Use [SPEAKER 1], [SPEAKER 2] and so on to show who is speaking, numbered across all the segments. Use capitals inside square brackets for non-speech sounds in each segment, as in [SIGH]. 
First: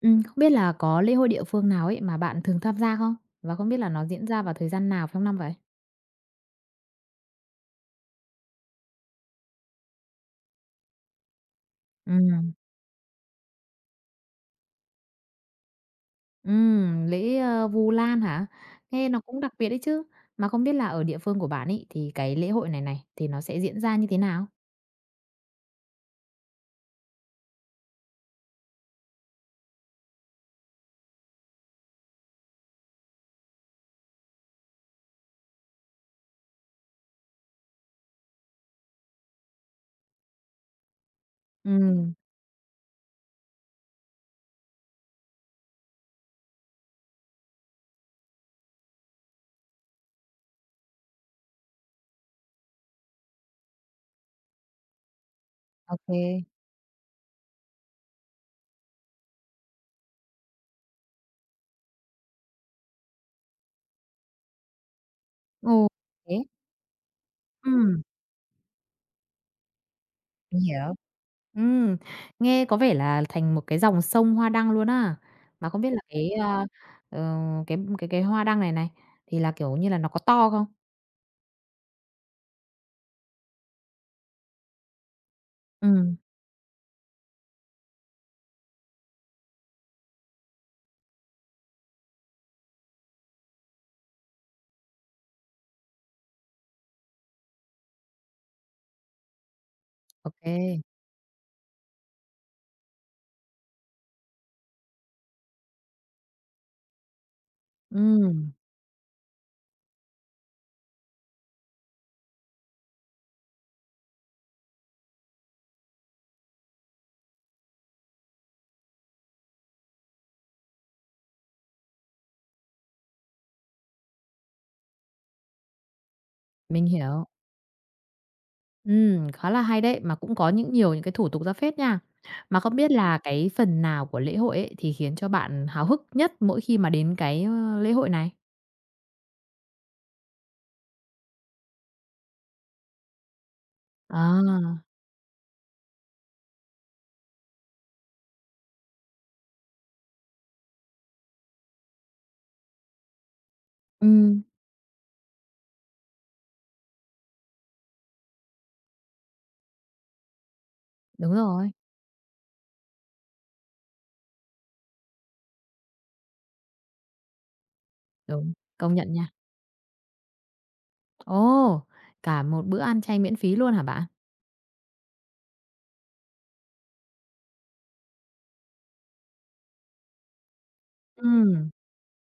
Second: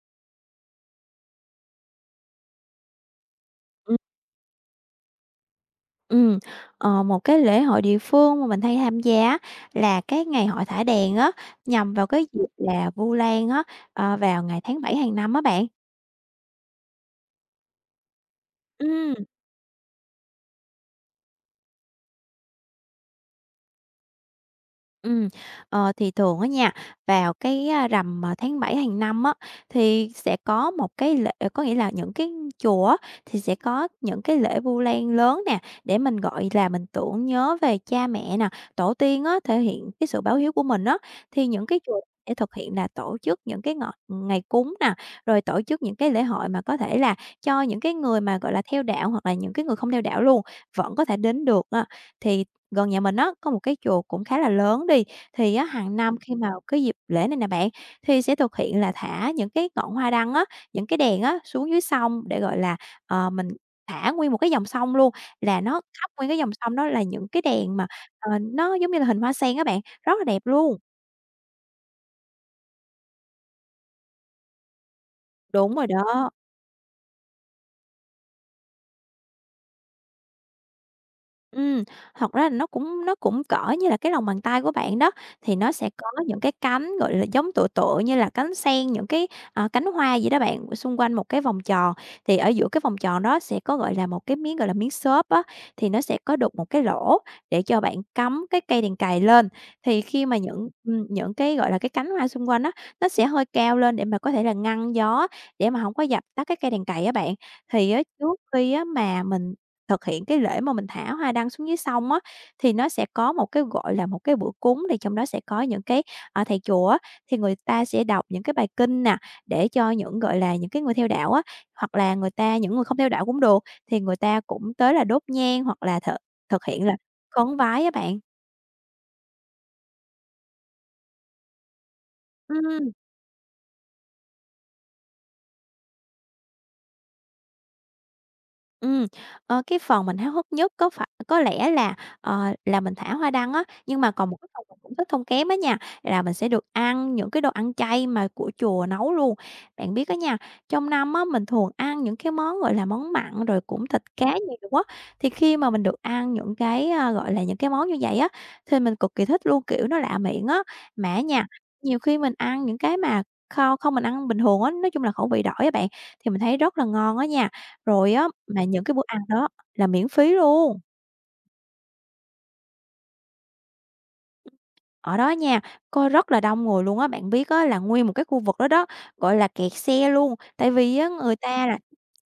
[SPEAKER 1] Không biết là có lễ hội địa phương nào ấy mà bạn thường tham gia không? Và không biết là
[SPEAKER 2] Ừm,
[SPEAKER 1] nó diễn ra vào thời gian nào trong năm vậy?
[SPEAKER 2] ừm, Một cái lễ hội địa phương mà mình hay tham gia á là cái ngày hội thả đèn á, nhằm vào cái dịp
[SPEAKER 1] Ừm,
[SPEAKER 2] là Vu Lan á, vào ngày tháng 7 hàng năm á bạn.
[SPEAKER 1] lễ Vu Lan hả? Nghe
[SPEAKER 2] Ừm.
[SPEAKER 1] nó cũng đặc biệt đấy chứ. Mà không biết là ở địa phương của bạn ấy, thì cái lễ hội này này, thì nó sẽ diễn ra như thế nào?
[SPEAKER 2] Ừ. Thì thường á nha, vào cái, rằm, tháng 7 hàng năm á, thì sẽ có một cái lễ, có nghĩa là những cái chùa á, thì sẽ có những cái lễ Vu Lan lớn nè, để mình, gọi là, mình tưởng nhớ về cha mẹ nè, tổ tiên á, thể hiện cái sự báo hiếu của mình á. Thì những cái chùa
[SPEAKER 1] Ừm,
[SPEAKER 2] sẽ thực hiện là tổ chức những cái ngọ ngày cúng nè, rồi tổ chức những cái lễ hội mà có thể là cho những cái người mà, gọi là, theo đạo hoặc là những cái người không theo đạo luôn, vẫn có thể đến được á. Thì gần nhà mình á, có một cái chùa cũng khá là lớn đi, thì á
[SPEAKER 1] ô,
[SPEAKER 2] hàng năm khi mà cái dịp lễ này nè bạn, thì sẽ thực hiện là thả những cái ngọn hoa đăng á, những cái đèn á xuống dưới sông để, gọi là, mình thả nguyên một cái dòng sông luôn, là nó
[SPEAKER 1] ồ,
[SPEAKER 2] khắp nguyên cái
[SPEAKER 1] thế,
[SPEAKER 2] dòng sông đó là những cái đèn mà,
[SPEAKER 1] ừm,
[SPEAKER 2] nó giống như là hình hoa sen á bạn, rất là đẹp
[SPEAKER 1] mình
[SPEAKER 2] luôn.
[SPEAKER 1] hiểu. Ừm, nghe có vẻ là thành một cái dòng sông hoa đăng luôn á. Mà
[SPEAKER 2] Đúng
[SPEAKER 1] không
[SPEAKER 2] rồi
[SPEAKER 1] biết là cái,
[SPEAKER 2] đó.
[SPEAKER 1] a, ờ, cái hoa đăng này này, thì là, kiểu như là, nó có to không?
[SPEAKER 2] Ừm, thật ra là nó cũng cỡ như là cái lòng bàn tay của bạn đó, thì nó sẽ có
[SPEAKER 1] Ừm,
[SPEAKER 2] những cái cánh, gọi là, giống tựa tựa như là cánh sen, những cái, cánh hoa vậy đó bạn, xung quanh một cái vòng tròn. Thì ở giữa cái vòng tròn đó sẽ có, gọi là, một cái miếng, gọi là, miếng xốp á, thì nó sẽ có đục một cái lỗ để cho bạn cắm cái cây đèn cày lên. Thì khi
[SPEAKER 1] ô,
[SPEAKER 2] mà những cái, gọi là, cái cánh hoa xung quanh á, nó sẽ hơi cao lên để mà có thể là ngăn gió, để mà không có dập tắt cái cây đèn cày á bạn. Thì á, trước
[SPEAKER 1] ừm,
[SPEAKER 2] khi á mà mình thực hiện cái lễ mà mình thả hoa đăng xuống dưới sông á, thì nó sẽ có một cái, gọi là, một cái bữa cúng thì trong đó sẽ có những cái, thầy chùa á, thì người ta sẽ đọc những cái bài kinh nè, để cho những, gọi là, những cái người theo đạo á, hoặc là người ta những người không theo đạo cũng được, thì người ta cũng tới là đốt nhang hoặc là thực thực
[SPEAKER 1] mình
[SPEAKER 2] hiện là
[SPEAKER 1] hiểu.
[SPEAKER 2] khấn vái á bạn.
[SPEAKER 1] Khá là hay đấy, mà cũng có những nhiều những cái thủ tục ra phết nha. Mà không biết
[SPEAKER 2] Ừm.
[SPEAKER 1] là cái phần nào của lễ hội ấy thì khiến cho bạn háo hức nhất mỗi khi mà đến cái lễ hội này?
[SPEAKER 2] Ừm, cái phần mình háo hức nhất có lẽ là, là mình thả hoa đăng á, nhưng mà còn một cái phần mình
[SPEAKER 1] À,
[SPEAKER 2] cũng thích hông kém á nha, là mình sẽ được ăn những cái đồ ăn chay mà của chùa nấu luôn. Bạn biết á nha, trong năm á, mình thường ăn những cái món, gọi là, món mặn rồi cũng thịt cá
[SPEAKER 1] ừm,
[SPEAKER 2] nhiều quá thì khi mà mình được ăn những cái, gọi là, những cái món như vậy á, thì mình cực kỳ thích luôn, kiểu, nó lạ miệng á. Mà á
[SPEAKER 1] đúng
[SPEAKER 2] nha,
[SPEAKER 1] rồi,
[SPEAKER 2] nhiều khi mình ăn những cái mà không không mình ăn bình thường á, nói chung là khẩu vị đổi á bạn, thì mình thấy rất là ngon á nha. Rồi á,
[SPEAKER 1] đúng,
[SPEAKER 2] mà những
[SPEAKER 1] công
[SPEAKER 2] cái bữa
[SPEAKER 1] nhận
[SPEAKER 2] ăn
[SPEAKER 1] nha.
[SPEAKER 2] đó là miễn phí luôn.
[SPEAKER 1] Ồ, cả một bữa ăn chay miễn phí luôn hả bạn?
[SPEAKER 2] Ở đó nha, có rất là đông người luôn á, bạn biết á là nguyên một cái khu vực đó đó, gọi là, kẹt xe luôn. Tại vì á người ta
[SPEAKER 1] Ừm,
[SPEAKER 2] là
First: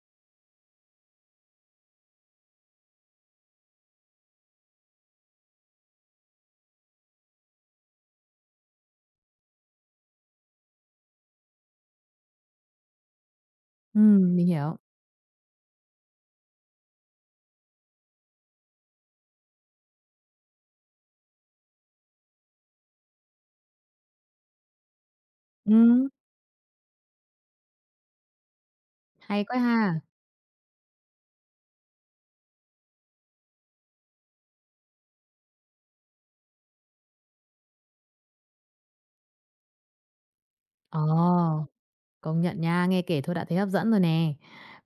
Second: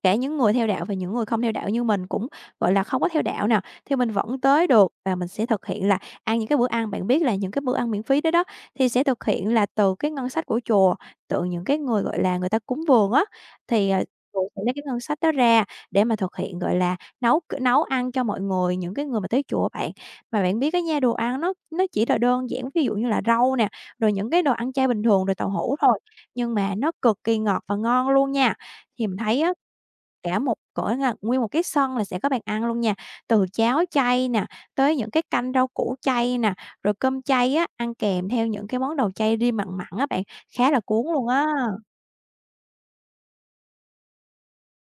[SPEAKER 2] cả những người theo đạo và những người không theo đạo như mình cũng, gọi là, không có theo đạo nè, thì mình vẫn tới được và mình sẽ thực hiện là ăn những cái bữa ăn bạn biết là những cái bữa ăn miễn phí đó đó, thì sẽ thực hiện là từ cái ngân sách của chùa, từ những cái người, gọi là, người ta cúng vườn á, thì,
[SPEAKER 1] mình
[SPEAKER 2] chùa sẽ lấy
[SPEAKER 1] hiểu.
[SPEAKER 2] cái ngân sách đó ra để mà thực hiện, gọi là, nấu nấu ăn cho mọi người, những cái người mà tới chùa á bạn. Mà bạn biết cái nha, đồ ăn nó chỉ là đơn giản, ví dụ như là rau nè, rồi những cái đồ ăn chay bình thường, rồi tàu hũ thôi,
[SPEAKER 1] Ừm,
[SPEAKER 2] nhưng mà nó cực kỳ ngọt và ngon luôn nha. Thì mình thấy
[SPEAKER 1] hay
[SPEAKER 2] á,
[SPEAKER 1] quá ha.
[SPEAKER 2] cả một cỡ là nguyên một cái sân là sẽ có bàn ăn luôn nha, từ cháo chay nè, tới những cái canh rau củ chay nè, rồi cơm chay á, ăn kèm theo những cái món đồ chay riêng mặn mặn á bạn, khá là cuốn luôn á.
[SPEAKER 1] Ờ. Công nhận nha, nghe kể thôi đã thấy hấp dẫn rồi nè.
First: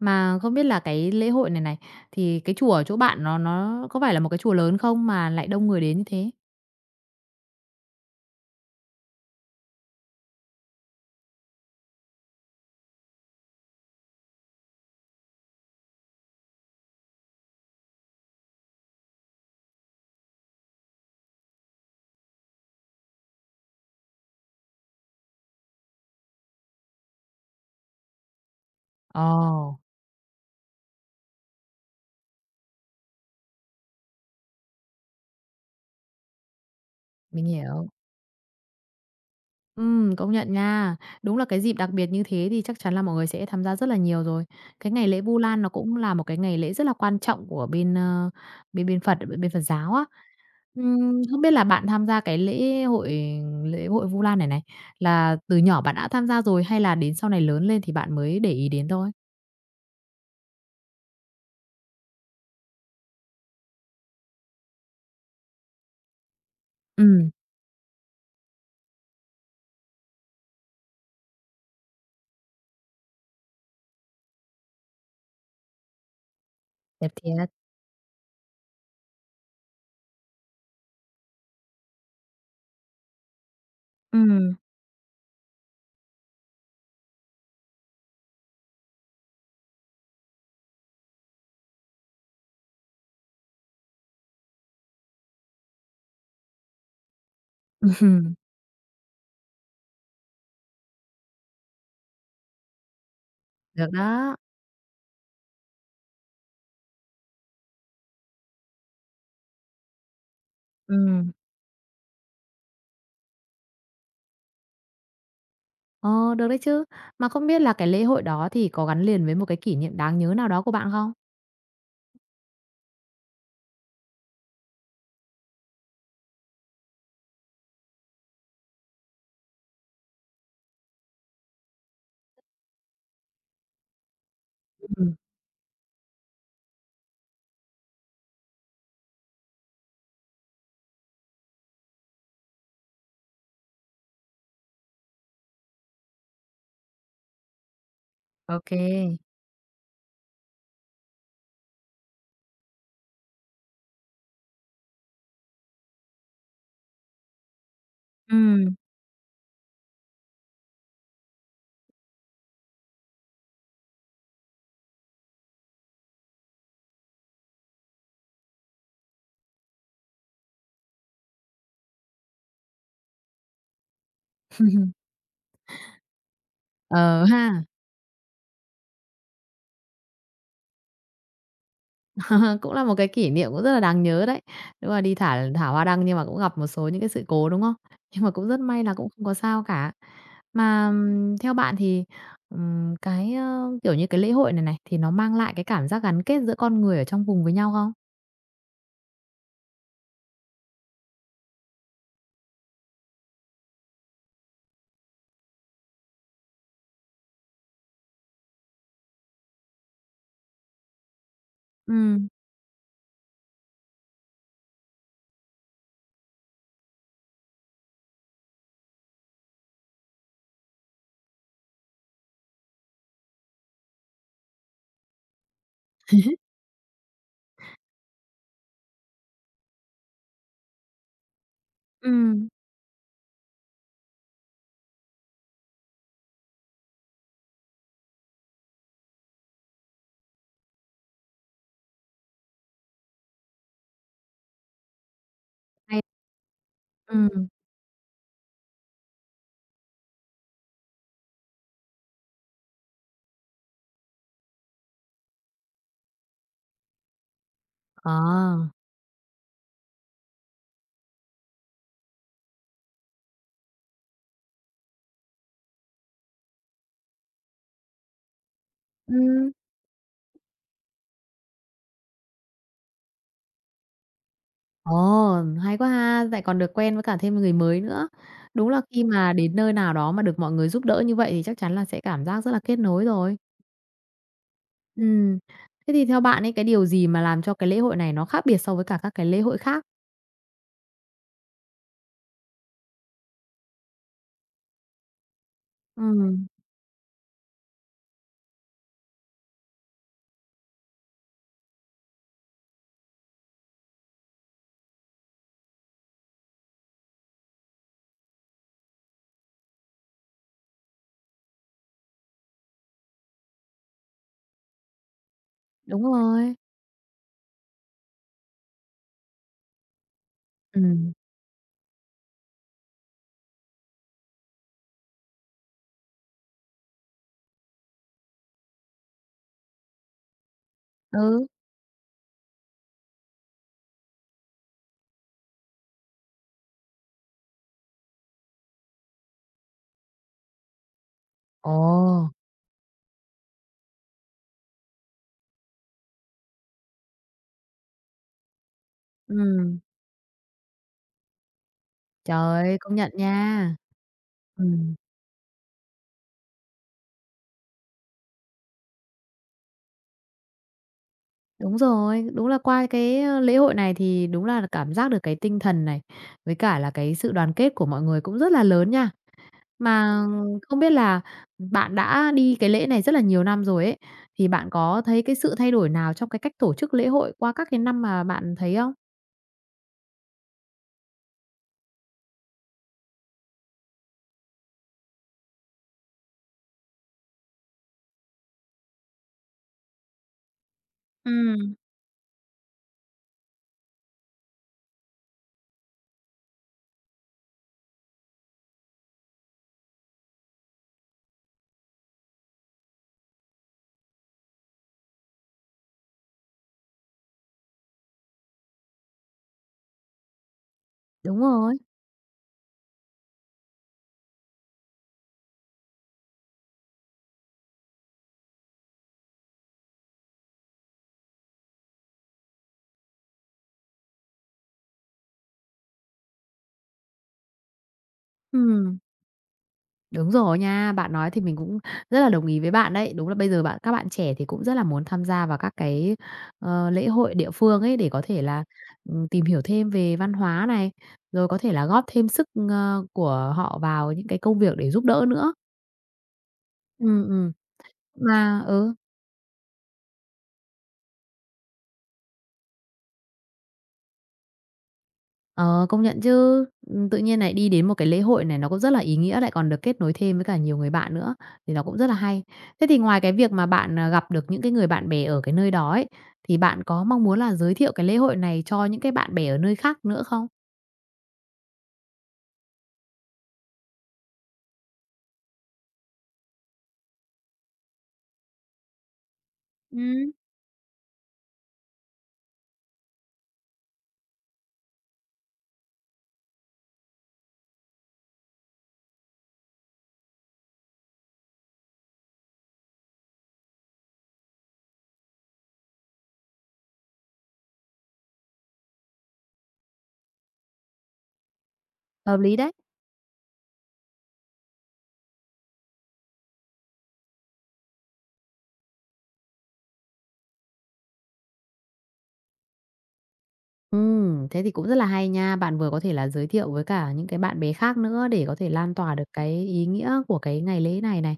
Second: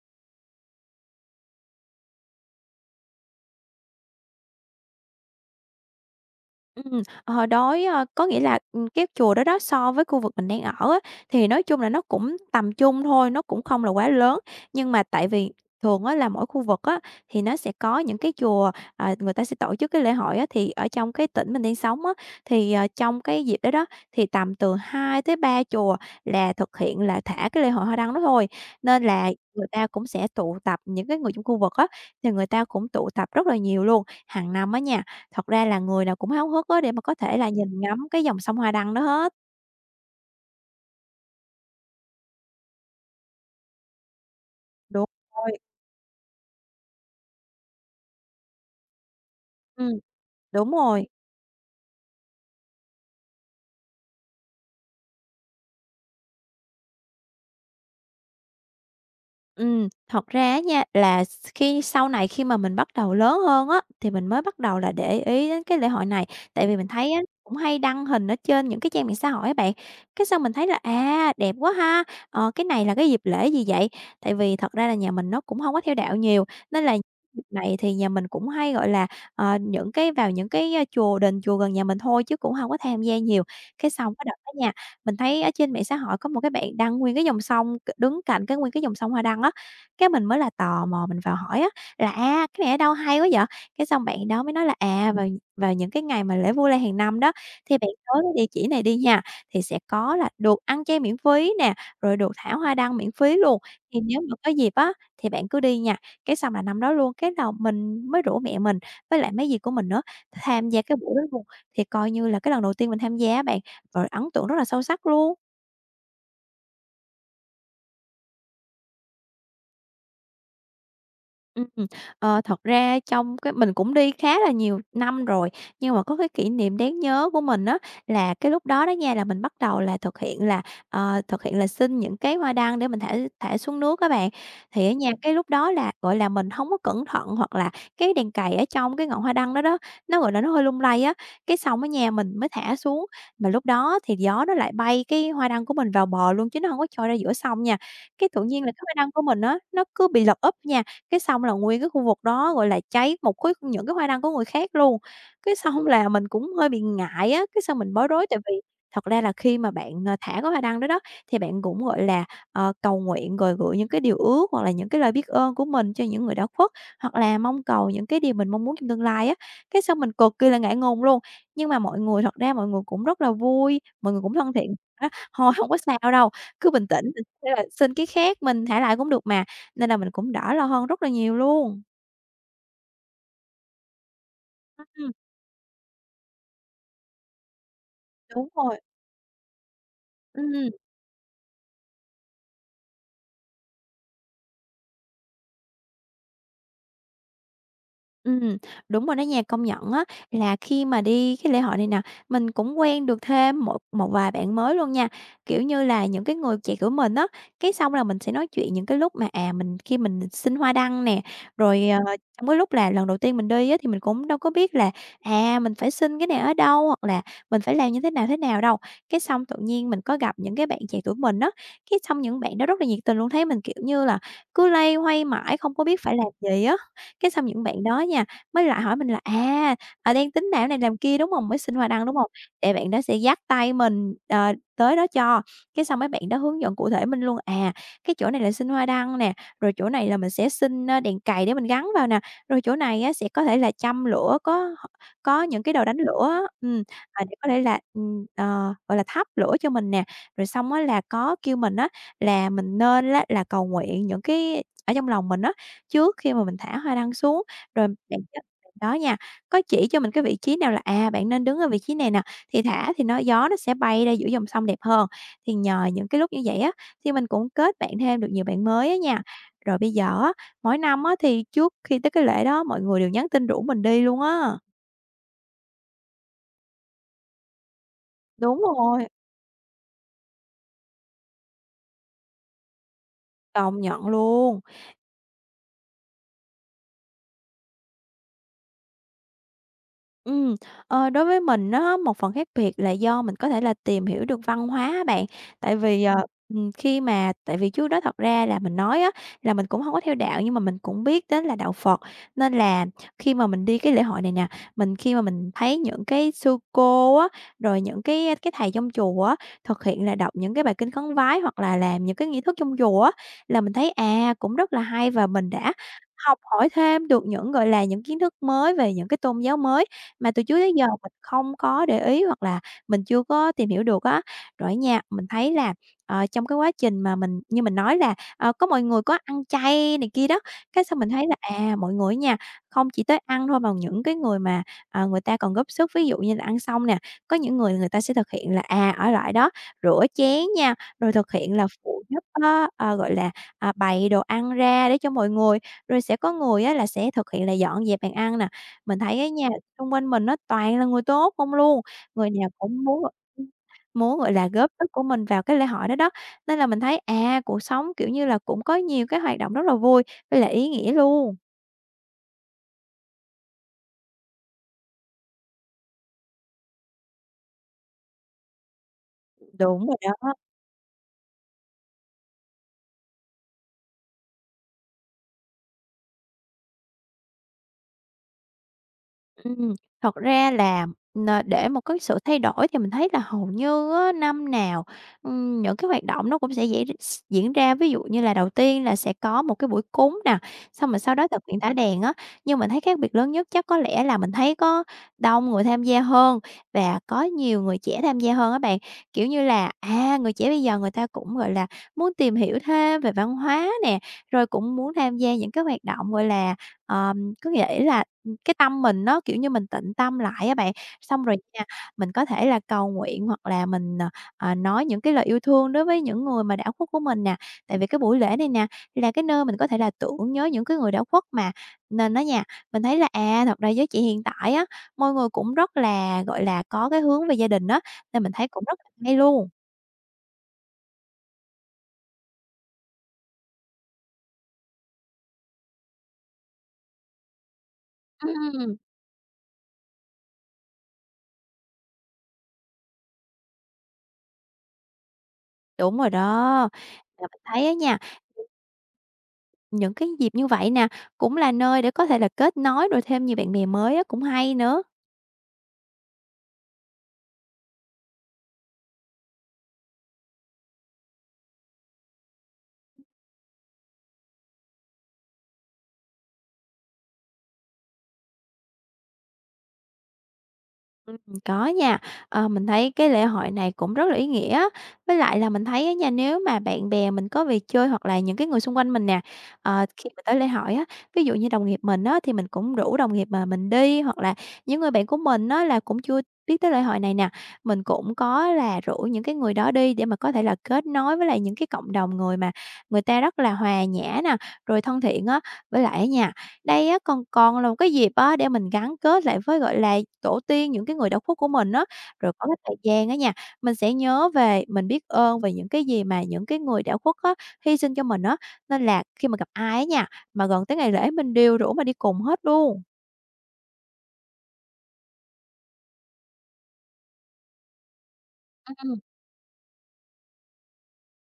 [SPEAKER 1] Mà không biết là cái lễ hội này này, thì cái chùa ở chỗ bạn nó có phải là một cái chùa lớn không mà lại đông người đến như thế?
[SPEAKER 2] Ờ, đối, ơ Có nghĩa là, cái chùa đó đó so với khu vực mình đang ở á, thì nói chung là nó cũng tầm trung thôi, nó cũng không là quá lớn. Nhưng mà tại vì thường á là mỗi khu vực á, thì nó sẽ có những cái chùa, người ta sẽ tổ chức cái lễ hội á, thì ở trong cái tỉnh mình đang sống á, thì, trong cái dịp đó đó, thì tầm từ 2 tới 3 chùa là thực hiện là thả cái lễ hội hoa đăng đó thôi. Nên là người
[SPEAKER 1] Ồ,
[SPEAKER 2] ta cũng sẽ tụ tập những cái người trong khu vực á, thì người ta cũng tụ tập rất là nhiều luôn. Hàng năm á nha. Thật ra là người nào cũng háo hức á để mà có thể
[SPEAKER 1] mình
[SPEAKER 2] là nhìn
[SPEAKER 1] hiểu.
[SPEAKER 2] ngắm cái dòng sông Hoa Đăng đó hết.
[SPEAKER 1] Công nhận nha. Đúng là cái dịp đặc biệt như thế thì chắc chắn là mọi người sẽ tham gia rất là nhiều rồi. Cái
[SPEAKER 2] Đúng
[SPEAKER 1] ngày lễ Vu
[SPEAKER 2] rồi.
[SPEAKER 1] Lan nó cũng là một cái ngày lễ rất là quan trọng của bên, ờ, bên bên Phật giáo
[SPEAKER 2] Ừm,
[SPEAKER 1] á.
[SPEAKER 2] đúng rồi.
[SPEAKER 1] Không biết là bạn tham gia cái lễ hội Vu Lan này này, là từ nhỏ bạn đã tham gia rồi hay là đến sau này lớn lên thì bạn mới để ý đến thôi?
[SPEAKER 2] Thật ra á nha, là s khi sau này khi mà mình bắt đầu lớn hơn á, thì mình mới bắt đầu là để ý đến cái lễ hội này. Tại vì mình thấy á,
[SPEAKER 1] Ừm,
[SPEAKER 2] cũng hay đăng hình ở trên những cái trang mạng xã hội á bạn, cái xong mình thấy là "À, đẹp quá ha! Ờ, cái này là cái dịp lễ gì vậy?" Tại vì thật ra là nhà mình nó cũng không có theo đạo nhiều, nên là
[SPEAKER 1] đẹp
[SPEAKER 2] dịp
[SPEAKER 1] thiệt.
[SPEAKER 2] này thì nhà mình cũng hay, gọi là, những cái vào những cái, chùa đình, chùa gần nhà mình thôi chứ cũng không có tham gia nhiều. Cái xong cái đợt đó
[SPEAKER 1] Ừm,
[SPEAKER 2] nha mình thấy ở trên mạng xã hội có một cái bạn đăng nguyên cái dòng sông, đứng cạnh cái nguyên cái dòng sông hoa đăng á, cái mình mới là tò mò mình vào hỏi á là "A, cái này ở đâu hay quá vậy?" Cái xong bạn đó mới nói là "À, vào vào những cái ngày mà lễ Vu Lan hàng năm đó, thì bạn
[SPEAKER 1] [LAUGHS]
[SPEAKER 2] tới cái
[SPEAKER 1] ừm,
[SPEAKER 2] địa chỉ này đi nha, thì sẽ có là được ăn chay miễn phí nè, rồi được thả hoa đăng miễn phí luôn,
[SPEAKER 1] được
[SPEAKER 2] thì nếu
[SPEAKER 1] đó.
[SPEAKER 2] mà có dịp á, thì bạn cứ đi nha." Cái xong là năm đó luôn, cái đầu mình mới rủ mẹ mình với lại mấy dì của mình nữa tham gia cái buổi đó
[SPEAKER 1] Ừm,
[SPEAKER 2] luôn, thì coi như là cái lần đầu tiên mình tham gia á bạn. Rồi ấn tượng rất là sâu sắc luôn.
[SPEAKER 1] ờ, được đấy chứ. Mà không biết là cái lễ hội đó thì có gắn liền với một cái kỷ niệm đáng nhớ nào đó của bạn không?
[SPEAKER 2] Ừm, Thật ra trong cái mình cũng đi khá là nhiều năm rồi, nhưng mà có cái kỷ niệm đáng nhớ của mình á, là cái lúc đó đó nha, là mình bắt đầu là thực hiện là xin những cái hoa đăng để mình thả thả xuống nước các bạn. Thì ở nhà
[SPEAKER 1] Ừm,
[SPEAKER 2] cái lúc đó là, gọi là, mình không có cẩn thận hoặc là cái đèn cày ở trong cái ngọn hoa đăng đó đó, nó, gọi là, nó hơi lung lay á, cái xong ở nhà mình mới thả xuống, mà lúc đó thì gió nó lại bay cái hoa đăng của mình vào bờ luôn chứ nó không có trôi ra giữa sông nha. Cái tự
[SPEAKER 1] ô
[SPEAKER 2] nhiên là cái
[SPEAKER 1] kê.
[SPEAKER 2] hoa đăng của mình á, nó cứ bị lật úp nha. Cái xong là nguyên cái khu vực đó, gọi là, cháy một khối những cái hoa đăng của người khác luôn. Cái xong là mình cũng hơi bị ngại á, cái xong mình bối rối tại vì
[SPEAKER 1] Ừm,
[SPEAKER 2] thật ra là khi mà bạn, thả cái hoa đăng đó đó, thì bạn cũng, gọi là, cầu nguyện rồi gửi những cái điều ước hoặc là những cái lời biết ơn của mình cho những người đã khuất, hoặc là mong cầu những cái điều mình mong muốn trong tương lai á. Cái xong mình cực kỳ là ngại ngùng luôn, nhưng mà mọi người thật ra mọi người cũng rất là vui, mọi người cũng thân thiện
[SPEAKER 1] [LAUGHS]
[SPEAKER 2] á: "Thôi hông có sao đâu, cứ bình tĩnh,
[SPEAKER 1] ờ
[SPEAKER 2] mình sẽ
[SPEAKER 1] ha.
[SPEAKER 2] là xin cái khác, mình thả lại cũng được mà." Nên là mình cũng đỡ lo hơn rất là nhiều luôn.
[SPEAKER 1] [LAUGHS] Cũng là một cái kỷ niệm cũng rất là đáng nhớ đấy. Đúng là
[SPEAKER 2] Ừm.
[SPEAKER 1] đi thả thả hoa đăng nhưng mà cũng gặp một số những cái sự cố, đúng không? Nhưng mà cũng
[SPEAKER 2] Đúng
[SPEAKER 1] rất
[SPEAKER 2] rồi,
[SPEAKER 1] may là cũng không có sao cả.
[SPEAKER 2] ừm.
[SPEAKER 1] Mà, theo bạn thì, kiểu như, cái lễ hội này này, thì nó mang lại cái cảm giác gắn kết giữa con người ở trong vùng với nhau không?
[SPEAKER 2] Ừm, đúng rồi đó nha, công nhận á là khi mà đi cái lễ hội này nè, mình cũng quen được thêm một một vài bạn mới luôn nha. Kiểu như là, những cái người chị của mình á, cái xong là mình sẽ nói chuyện những cái lúc mà, à, khi mình xin hoa đăng nè, rồi,
[SPEAKER 1] Ừ,
[SPEAKER 2] trong cái lúc là lần đầu tiên mình đi á thì mình cũng đâu có biết là, à, mình phải xin cái này ở đâu, hoặc là mình phải làm như thế nào đâu. Cái xong tự nhiên mình có gặp những cái bạn trẻ tuổi mình á, cái xong những bạn đó rất là nhiệt tình luôn, thấy mình, kiểu như là, cứ loay hoay mãi không có biết phải làm gì á. Cái xong những bạn đó nha, mới lại hỏi mình là "À, đang tính làm này làm kia, đúng hông? Mới xin hoa đăng,
[SPEAKER 1] ừ,
[SPEAKER 2] đúng hông?" Để bạn đó sẽ dắt tay mình, tới đó cho, cái xong mấy bạn đó hướng dẫn cụ thể mình luôn, à, cái chỗ này là xin hoa đăng nè, rồi chỗ này là mình sẽ xin, ơ, đèn cày để mình gắn vào nè, rồi chỗ này á sẽ có thể là châm lửa, có những cái đồ đánh
[SPEAKER 1] hay,
[SPEAKER 2] lửa á, à, để
[SPEAKER 1] ừ,
[SPEAKER 2] có thể là, gọi là, thắp lửa cho mình nè. Rồi xong á là có kêu mình á là mình nên á là cầu nguyện những cái ở trong lòng mình á. Trước khi mà mình thả hoa đăng xuống, rồi
[SPEAKER 1] ờ,
[SPEAKER 2] bạn đó nha, có chỉ cho mình cái vị trí nào là, à, bạn nên đứng ở vị trí này nè, thì thả thì nó gió nó sẽ bay ra giữa dòng sông đẹp hơn. Thì nhờ những cái lúc như vậy á, thì mình cũng kết bạn thêm được nhiều bạn mới á nha.
[SPEAKER 1] ừm,
[SPEAKER 2] Rồi bây giờ á, mỗi năm á, thì trước khi tới cái lễ đó mọi người đều nhắn tin rủ mình đi luôn á.
[SPEAKER 1] ồ, hay quá ha, lại còn được quen với cả thêm người mới nữa.
[SPEAKER 2] Đúng
[SPEAKER 1] Đúng là khi
[SPEAKER 2] rồi,
[SPEAKER 1] mà đến nơi nào đó mà được mọi người giúp đỡ như vậy thì chắc chắn là sẽ cảm giác rất là kết nối rồi.
[SPEAKER 2] công nhận luôn.
[SPEAKER 1] Ừm. Thế thì theo bạn ấy, cái điều gì mà làm cho cái lễ hội này nó khác biệt so với cả các cái lễ hội khác?
[SPEAKER 2] Ừm, đối với mình á, một phần khác biệt là do mình có thể là tìm hiểu được văn hóa á bạn. Tại vì, ờ,
[SPEAKER 1] Ừm,
[SPEAKER 2] Ừm. khi mà tại vì trước đó thật ra là mình nói á, là mình cũng không có theo đạo nhưng mà mình cũng biết đến là đạo Phật, nên là khi mà mình đi cái lễ hội này nè, khi mà mình thấy những cái sư cô á, rồi những cái thầy trong chùa á, thực hiện là đọc những cái bài kinh khấn vái hoặc là làm những cái nghi thức trong chùa á, là mình thấy, à, cũng rất là hay và mình đã
[SPEAKER 1] đúng
[SPEAKER 2] học
[SPEAKER 1] rồi.
[SPEAKER 2] hỏi thêm được những, gọi là, những kiến thức mới về những cái tôn giáo mới mà từ trước tới giờ
[SPEAKER 1] Ừm,
[SPEAKER 2] mình không có để ý hoặc là mình chưa có tìm hiểu được á. Rồi nha, mình thấy là, trong cái quá trình mà mình như mình nói là, có mọi người có ăn chay này kia đó, cái xong mình thấy là,
[SPEAKER 1] ừ,
[SPEAKER 2] à, mọi người nha, không chỉ tới ăn thôi mà những cái người mà, người ta còn góp sức, ví dụ như là ăn xong nè, có những người người ta sẽ thực hiện là, à, ở lại đó rửa chén nha, rồi thực hiện là
[SPEAKER 1] ồ,
[SPEAKER 2] phụ giúp á, gọi là, à, bày đồ ăn ra để cho mọi người, rồi sẽ có người á là sẽ thực hiện là dọn dẹp bàn ăn nè. Mình thấy á nha.
[SPEAKER 1] ừm,
[SPEAKER 2] Xung quanh mình nó toàn là người tốt không luôn, người
[SPEAKER 1] trời
[SPEAKER 2] nào
[SPEAKER 1] ơi,
[SPEAKER 2] cũng
[SPEAKER 1] công
[SPEAKER 2] muốn,
[SPEAKER 1] nhận
[SPEAKER 2] ưm,
[SPEAKER 1] nha.
[SPEAKER 2] muốn, gọi là, góp sức
[SPEAKER 1] Ừm,
[SPEAKER 2] của mình vào cái lễ hội đó đó. Nên là mình thấy, à, cuộc sống, kiểu như là, cũng có nhiều cái hoạt động rất là vui với lại ý nghĩa luôn.
[SPEAKER 1] đúng rồi, đúng là qua cái lễ hội này thì đúng là cảm giác được cái tinh thần này, với cả là cái sự đoàn kết của mọi người cũng rất là lớn nha.
[SPEAKER 2] Đúng rồi
[SPEAKER 1] Mà
[SPEAKER 2] đó.
[SPEAKER 1] không biết là bạn đã đi cái lễ này rất là nhiều năm rồi ấy, thì bạn có thấy cái sự thay đổi nào trong cái cách tổ chức lễ hội qua các cái năm mà bạn thấy không?
[SPEAKER 2] Ừm, thật ra là để một cái sự thay đổi thì mình thấy là hầu như á, năm nào, những cái hoạt động nó cũng sẽ dễ diễn ra. Ví dụ như là đầu tiên là sẽ có một cái buổi cúng nè, xong rồi sau đó thực hiện thả
[SPEAKER 1] Ừm,
[SPEAKER 2] đèn á. Nhưng mình thấy khác biệt lớn nhất chắc có lẽ là mình thấy có đông người tham gia hơn và có nhiều người trẻ tham gia hơn á bạn. Kiểu như là, à, người trẻ bây giờ người ta cũng, gọi là, muốn tìm hiểu thêm về văn hóa nè, rồi cũng muốn tham gia những cái hoạt động, gọi là, có nghĩa là cái tâm mình nó, kiểu như, mình tịnh tâm lại á bạn, xong rồi
[SPEAKER 1] đúng
[SPEAKER 2] nha,
[SPEAKER 1] rồi.
[SPEAKER 2] mình có thể là cầu nguyện hoặc là mình, nói những cái lời yêu thương đối với những người mà đã khuất của mình nè. Tại vì cái buổi lễ này nè, là cái nơi mình có thể là tưởng nhớ những cái người đã khuất mà, nên á nha, mình thấy là, à, thật ra giới trẻ hiện tại á, mọi người cũng rất là, gọi là, có cái hướng về gia đình á, nên mình thấy cũng rất là
[SPEAKER 1] Ừm,
[SPEAKER 2] hay luôn.
[SPEAKER 1] đúng rồi nha. Bạn nói thì mình cũng rất là đồng ý với bạn đấy. Đúng là bây giờ các bạn trẻ thì cũng rất là muốn tham gia vào các cái lễ hội địa phương ấy để có thể là,
[SPEAKER 2] Ừm,
[SPEAKER 1] tìm hiểu thêm về văn hóa này, rồi có thể là góp thêm sức, của họ vào những cái công việc để giúp đỡ nữa.
[SPEAKER 2] đúng rồi đó. Và
[SPEAKER 1] Ừm,
[SPEAKER 2] mình
[SPEAKER 1] ừm,
[SPEAKER 2] thấy á nha,
[SPEAKER 1] mà ừ.
[SPEAKER 2] những cái dịp như vậy nè, cũng là nơi để có thể là kết nối rồi thêm nhiều bạn bè mới á, cũng hay nữa.
[SPEAKER 1] Ờ, công nhận chứ. Tự nhiên này đi đến một cái lễ hội này nó cũng rất là ý nghĩa, lại còn được kết nối thêm với cả nhiều người bạn nữa, thì nó cũng rất là hay. Thế thì ngoài cái việc mà bạn, gặp được những cái người bạn bè ở cái nơi đó ấy, thì bạn có mong muốn là giới thiệu cái lễ hội này cho những cái bạn bè ở nơi khác nữa không?
[SPEAKER 2] Ừm, có nha. Ờ, mình thấy cái lễ hội này cũng rất là ý nghĩa. Với lại là mình thấy á nha, nếu mà bạn bè mình có về chơi hoặc là những cái người xung quanh mình nè, khi mà
[SPEAKER 1] Ừm,
[SPEAKER 2] tới lễ hội á, ví dụ như đồng nghiệp mình á, thì mình cũng rủ đồng nghiệp mà mình đi, hoặc là những người bạn của mình á, là cũng chưa biết tới lễ hội này nè, mình cũng có là rủ những cái người đó đi để mà có thể là kết nối với lại những cái cộng đồng người mà người ta rất là hòa nhã nè, rồi thân thiện á. Với lại á nha đây á còn còn là một cái dịp á để mình gắn kết lại với, gọi là, tổ tiên, những cái người đạo khuất của mình á. Rồi
[SPEAKER 1] hợp
[SPEAKER 2] có
[SPEAKER 1] lý
[SPEAKER 2] cái
[SPEAKER 1] đấy.
[SPEAKER 2] thời gian á nha, mình sẽ nhớ về, mình biết ơn về những cái gì mà những cái người đạo khuất á, hy sinh cho mình á. Nên là khi mà gặp ai á nha, mà gần tới ngày lễ mình đều rủ mà đi cùng hết luôn.
[SPEAKER 1] Thế thì cũng rất là hay nha. Bạn vừa có thể là giới thiệu với cả những cái bạn bè khác nữa để có thể lan
[SPEAKER 2] Ừm,
[SPEAKER 1] tỏa được cái ý nghĩa của cái ngày lễ này này.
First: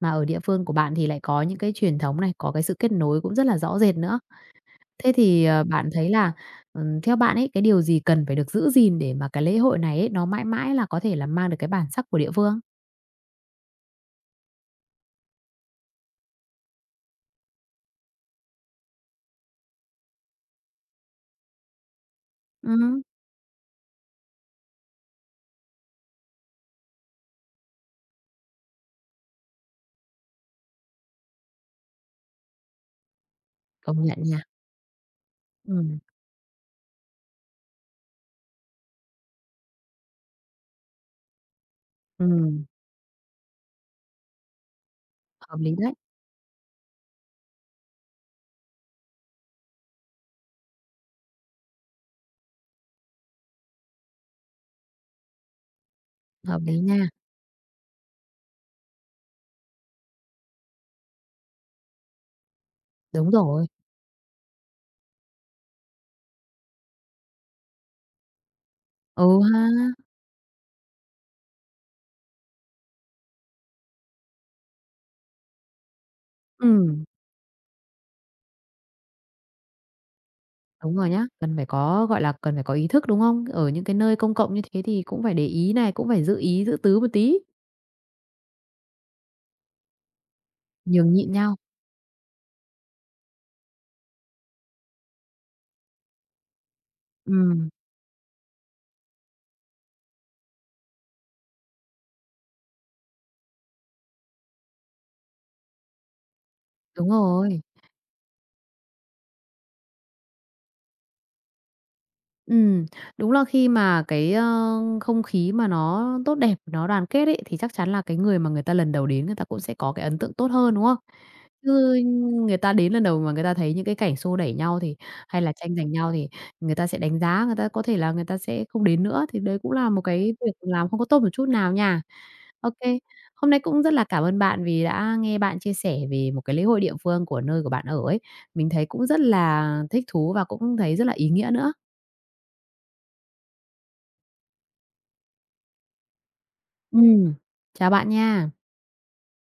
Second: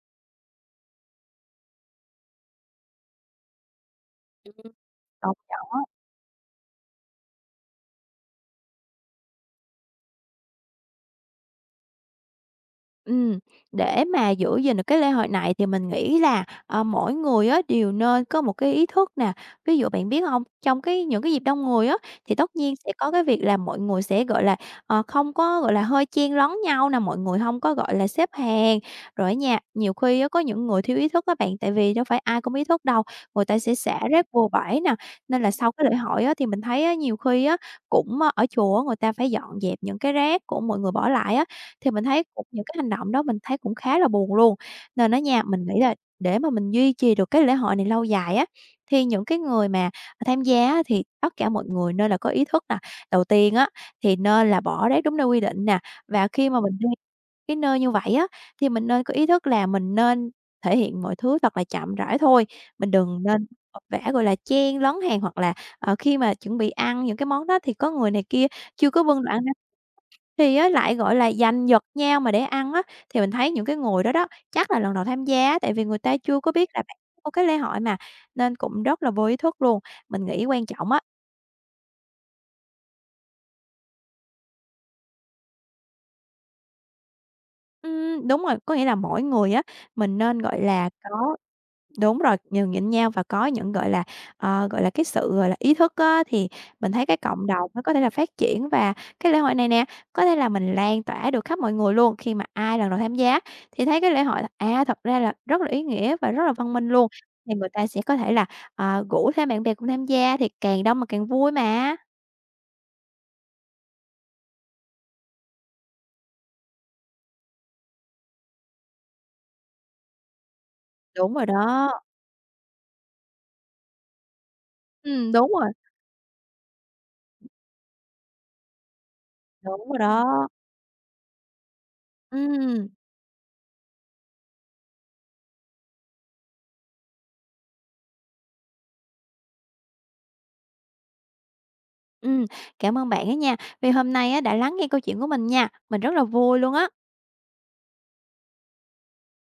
[SPEAKER 1] Mà ở địa phương của bạn thì lại có những cái truyền thống này, có cái sự kết nối cũng rất là rõ rệt nữa.
[SPEAKER 2] ừm.
[SPEAKER 1] Thế
[SPEAKER 2] Công
[SPEAKER 1] thì,
[SPEAKER 2] nhận á.
[SPEAKER 1] bạn thấy là, theo bạn ấy, cái điều gì cần phải được giữ gìn để mà cái lễ hội này ấy, nó mãi mãi là có thể là mang được cái bản sắc của địa phương?
[SPEAKER 2] Ừm, để mà giữ gìn được cái lễ hội này thì mình nghĩ là, mỗi người á đều nên có một cái ý thức nè. Ví dụ bạn biết không trong cái những cái dịp đông người á, thì tất nhiên sẽ
[SPEAKER 1] Ừm,
[SPEAKER 2] có cái việc là mọi người sẽ, gọi là, không có, gọi là, hơi chen lấn nhau nè, mọi người không có, gọi là, xếp hàng. Rồi nha, nhiều khi á có những người thiếu ý thức á bạn, tại vì đâu phải ai cũng ý thức đâu, người ta sẽ xả
[SPEAKER 1] công nhận
[SPEAKER 2] rác
[SPEAKER 1] nha.
[SPEAKER 2] bừa bãi nè. Nên là sau cái lễ
[SPEAKER 1] Ừm,
[SPEAKER 2] hội á thì mình thấy á, nhiều khi á cũng, ơ, ở chùa á người ta phải dọn dẹp những cái rác của mọi người bỏ lại á. Thì mình thấy cũng
[SPEAKER 1] ừm,
[SPEAKER 2] những cái hành động đó mình thấy cũng khá là buồn luôn. Nên á nha,
[SPEAKER 1] hợp
[SPEAKER 2] mình
[SPEAKER 1] lý
[SPEAKER 2] nghĩ
[SPEAKER 1] đấy,
[SPEAKER 2] là để mà mình duy trì được cái lễ hội này lâu dài á, thì những cái người mà tham gia á thì tất cả mọi người nên là có ý thức nè. Đầu tiên á, thì nên là bỏ rác đúng nơi quy định nè, và khi
[SPEAKER 1] hợp
[SPEAKER 2] mà mình
[SPEAKER 1] lý
[SPEAKER 2] đi
[SPEAKER 1] nha.
[SPEAKER 2] cái nơi như vậy á, thì mình nên có ý thức là mình nên thể hiện mọi thứ thật là chậm rãi thôi, mình đừng
[SPEAKER 1] Đúng
[SPEAKER 2] nên
[SPEAKER 1] rồi.
[SPEAKER 2] vật vã, gọi là, chen lấn hàng hoặc là, khi mà chuẩn bị ăn những cái món đó thì có người này kia chưa có vươn
[SPEAKER 1] Ừ
[SPEAKER 2] đoạn.
[SPEAKER 1] ha.
[SPEAKER 2] Thì á lại, gọi là, giành giật nhau mà để ăn á, thì mình thấy những cái người đó đó chắc là lần đầu tham gia, tại vì người ta chưa có biết là bạn
[SPEAKER 1] Ừm,
[SPEAKER 2] của cái lễ hội mà, nên cũng rất là vô ý thức luôn. Mình nghĩ quan trọng
[SPEAKER 1] đúng
[SPEAKER 2] á
[SPEAKER 1] rồi nhá. Cần phải có ý thức, đúng không? Ở những cái nơi công cộng như thế thì cũng phải để ý này, cũng phải giữ ý giữ tứ một tí,
[SPEAKER 2] đúng rồi, có nghĩa là mỗi người á, mình nên, gọi là,
[SPEAKER 1] nhường nhịn
[SPEAKER 2] có.
[SPEAKER 1] nhau.
[SPEAKER 2] Đúng rồi, nhường nhịn nhau và có những, gọi là, gọi là, cái sự, gọi là, ý thức á, thì mình thấy cái cộng
[SPEAKER 1] Ừm,
[SPEAKER 2] đồng nó có thể là phát triển và cái lễ hội này nè, có thể là mình lan tỏa được khắp mọi người luôn. Khi mà ai lần đầu tham gia thì thấy cái lễ hội là, à, thật ra là rất là ý nghĩa và rất là văn minh luôn,
[SPEAKER 1] đúng
[SPEAKER 2] thì
[SPEAKER 1] rồi.
[SPEAKER 2] người ta sẽ có thể là, rủ thêm bạn bè cùng tham gia thì càng đông mà càng vui mà.
[SPEAKER 1] Ừm, đúng là khi mà không khí mà nó tốt đẹp, nó đoàn kết ấy, thì chắc chắn là cái người mà người ta lần đầu đến người ta cũng sẽ có cái ấn tượng tốt hơn, đúng không?
[SPEAKER 2] Đúng rồi
[SPEAKER 1] Chứ
[SPEAKER 2] đó,
[SPEAKER 1] người ta đến lần đầu mà người ta thấy những cái cảnh xô đẩy nhau thì
[SPEAKER 2] ừm,
[SPEAKER 1] hay
[SPEAKER 2] đúng
[SPEAKER 1] là
[SPEAKER 2] rồi,
[SPEAKER 1] tranh giành nhau thì người ta sẽ đánh giá, người ta có thể là người ta sẽ không đến nữa, thì đấy cũng
[SPEAKER 2] đúng
[SPEAKER 1] là
[SPEAKER 2] rồi
[SPEAKER 1] một cái
[SPEAKER 2] đó.
[SPEAKER 1] việc làm không có tốt một chút nào nha. OK,
[SPEAKER 2] Ừ.
[SPEAKER 1] hôm nay cũng rất là cảm ơn bạn vì đã nghe bạn chia sẻ về một cái lễ hội địa phương của nơi của bạn ở ấy. Mình thấy cũng rất là thích thú và cũng thấy rất là ý nghĩa nữa.
[SPEAKER 2] Ừm, cảm ơn bạn á nha, vì hôm nay á đã lắng nghe câu chuyện của mình nha, mình rất là vui luôn á.
[SPEAKER 1] Ừm, chào bạn nha.